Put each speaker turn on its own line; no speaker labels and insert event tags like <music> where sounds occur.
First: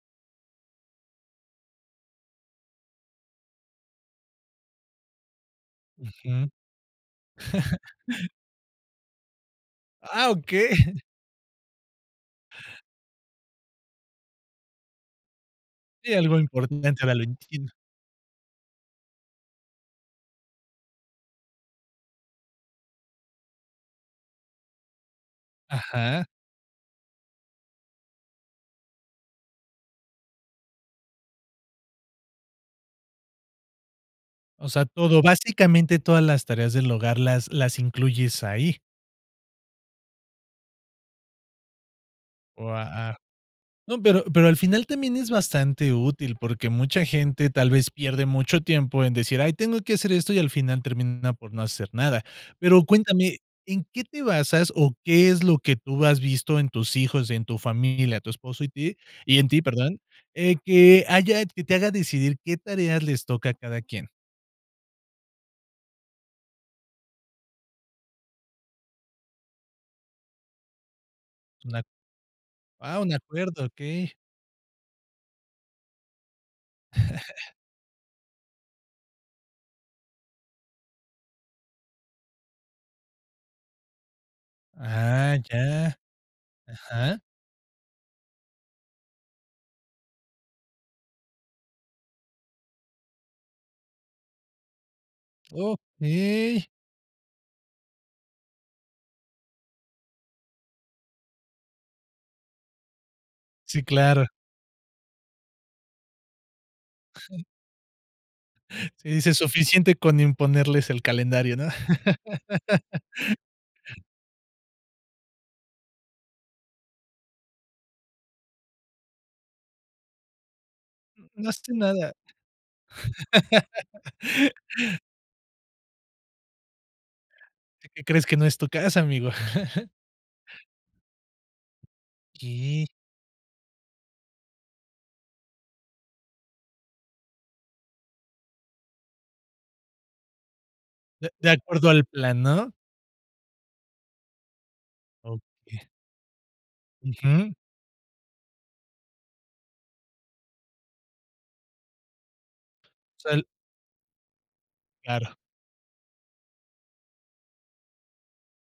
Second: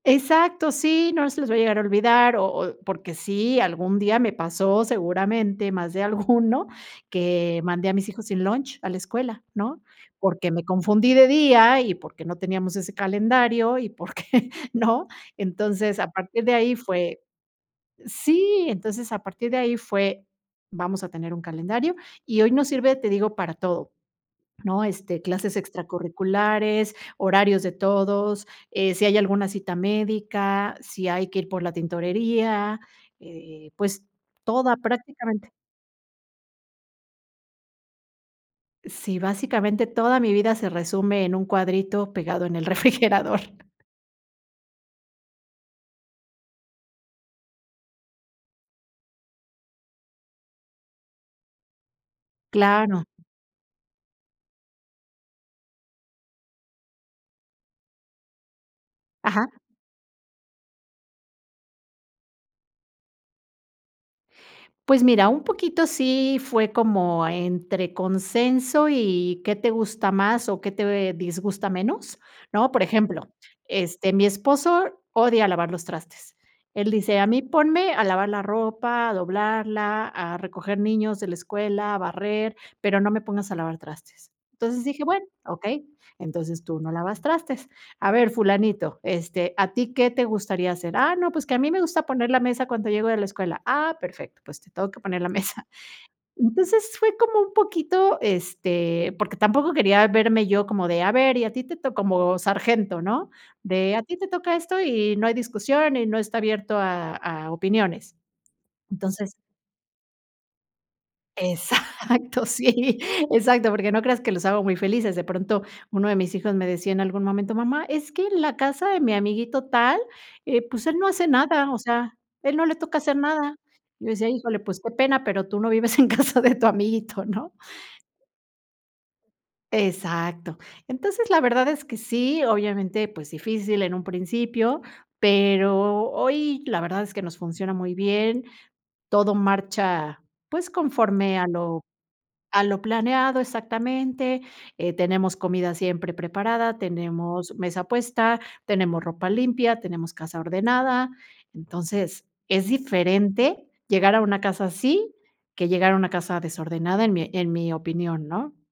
Exacto, sí, no se les vaya llegar a olvidar, o o porque sí, algún día me pasó, seguramente, más de
Ujú.
alguno, que
<chuckles>
mandé a mis hijos sin lunch a la escuela, ¿no?
Ah,
Porque me
okey.
confundí de día, y porque no teníamos ese calendario, y porque ¿no? Entonces, a
Sí, algo
partir de ahí
importante, ahora
fue
lo entiendo.
sí, entonces, a partir de ahí fue: "Vamos a tener un calendario". Y hoy nos sirve, te digo, para todo, ¿no?, este, clases
Ajá.
extracurriculares, horarios de todos, eh, si hay alguna cita médica, si hay que ir por la tintorería, eh, pues,
O
toda
sea, todo,
prácticamente.
básicamente, todas las tareas del hogar las las incluyes ahí.
Sí, básicamente, toda mi vida se resume en un cuadrito pegado en el
Guau.
refrigerador.
No, pero pero al final, también es bastante útil porque mucha gente tal vez pierde mucho tiempo en decir: "Ay, tengo que hacer esto", y al final termina por no hacer nada. Pero
Claro.
cuéntame, ¿en qué te basas, o qué es lo que tú has visto en tus hijos, y en tu familia, tu esposo y ti y en
Ajá.
ti, perdón, eh, que haya que te haga decidir qué tareas les toca a cada quien?
Pues, mira, un poquito sí fue como entre consenso, y qué te gusta más, o qué te disgusta
Un a
menos, ¿no? Por
ah, un
ejemplo,
acuerdo,
este,
okey.
mi esposo odia lavar los trastes. Él dice: "A mí
<chuckles>
ponme a lavar la ropa, a doblarla, a recoger niños de la escuela, barrer, pero no me pongas a lavar trastes". Entonces dije, "Bueno,
Ah,
okey,
ya.
entonces tú no lavas
Ajá.
trastes. A ver, fulanito, este, ¿a ti qué te gustaría hacer?". "Ah, no, pues, que a mí me gusta poner la mesa cuando llego de la escuela". "Ah, perfecto, pues, te toca que poner la mesa".
Okey.
Entonces, fue como un poquito, este, porque tampoco quería verme yo como de: "A ver, y a ti te toca", como sargento, ¿no?,
Sí,
de: "A ti
claro.
te toca esto, y no hay discusión, y no está abierto a a opiniones".
Sí,
Entonces
dices: "Suficiente con imponerles el calendario", ¿no?
Exacto, sí.
<laughs>
Exacto, porque no creas que los hago muy felices. De pronto, 1 de mis hijos me decía en algún momento: "Mamá, es que en la casa de mi amiguito tal, eh, pues, él no hace
N no hace
nada, o
nada.
sea, él no le toca hacer nada". Yo le
<laughs>
decía "Híjole, pues, qué pena, pero tú no vives en casa de tu amiguito", ¿no?
¿Qué crees, que no es tu casa, amigo? <chuckles>
Exacto. Entonces, la verdad es que sí,
¿Qué?
obviamente, pues, difícil en un principio, pero hoy, la verdad es que nos funciona muy bien, todo marcha, pues,
De
conforme a
de
lo
acuerdo al plan,
a
¿no?
lo planeado, exactamente, eh, tenemos comida
Okey.
siempre preparada, tenemos
Ujú.
mesa puesta, tenemos ropa limpia, tenemos casa ordenada. Entonces, es
O sea, el
diferente llegar a una casa así
Claro.
que llegar a una casa desordenada, en mi en mi opinión, ¿no?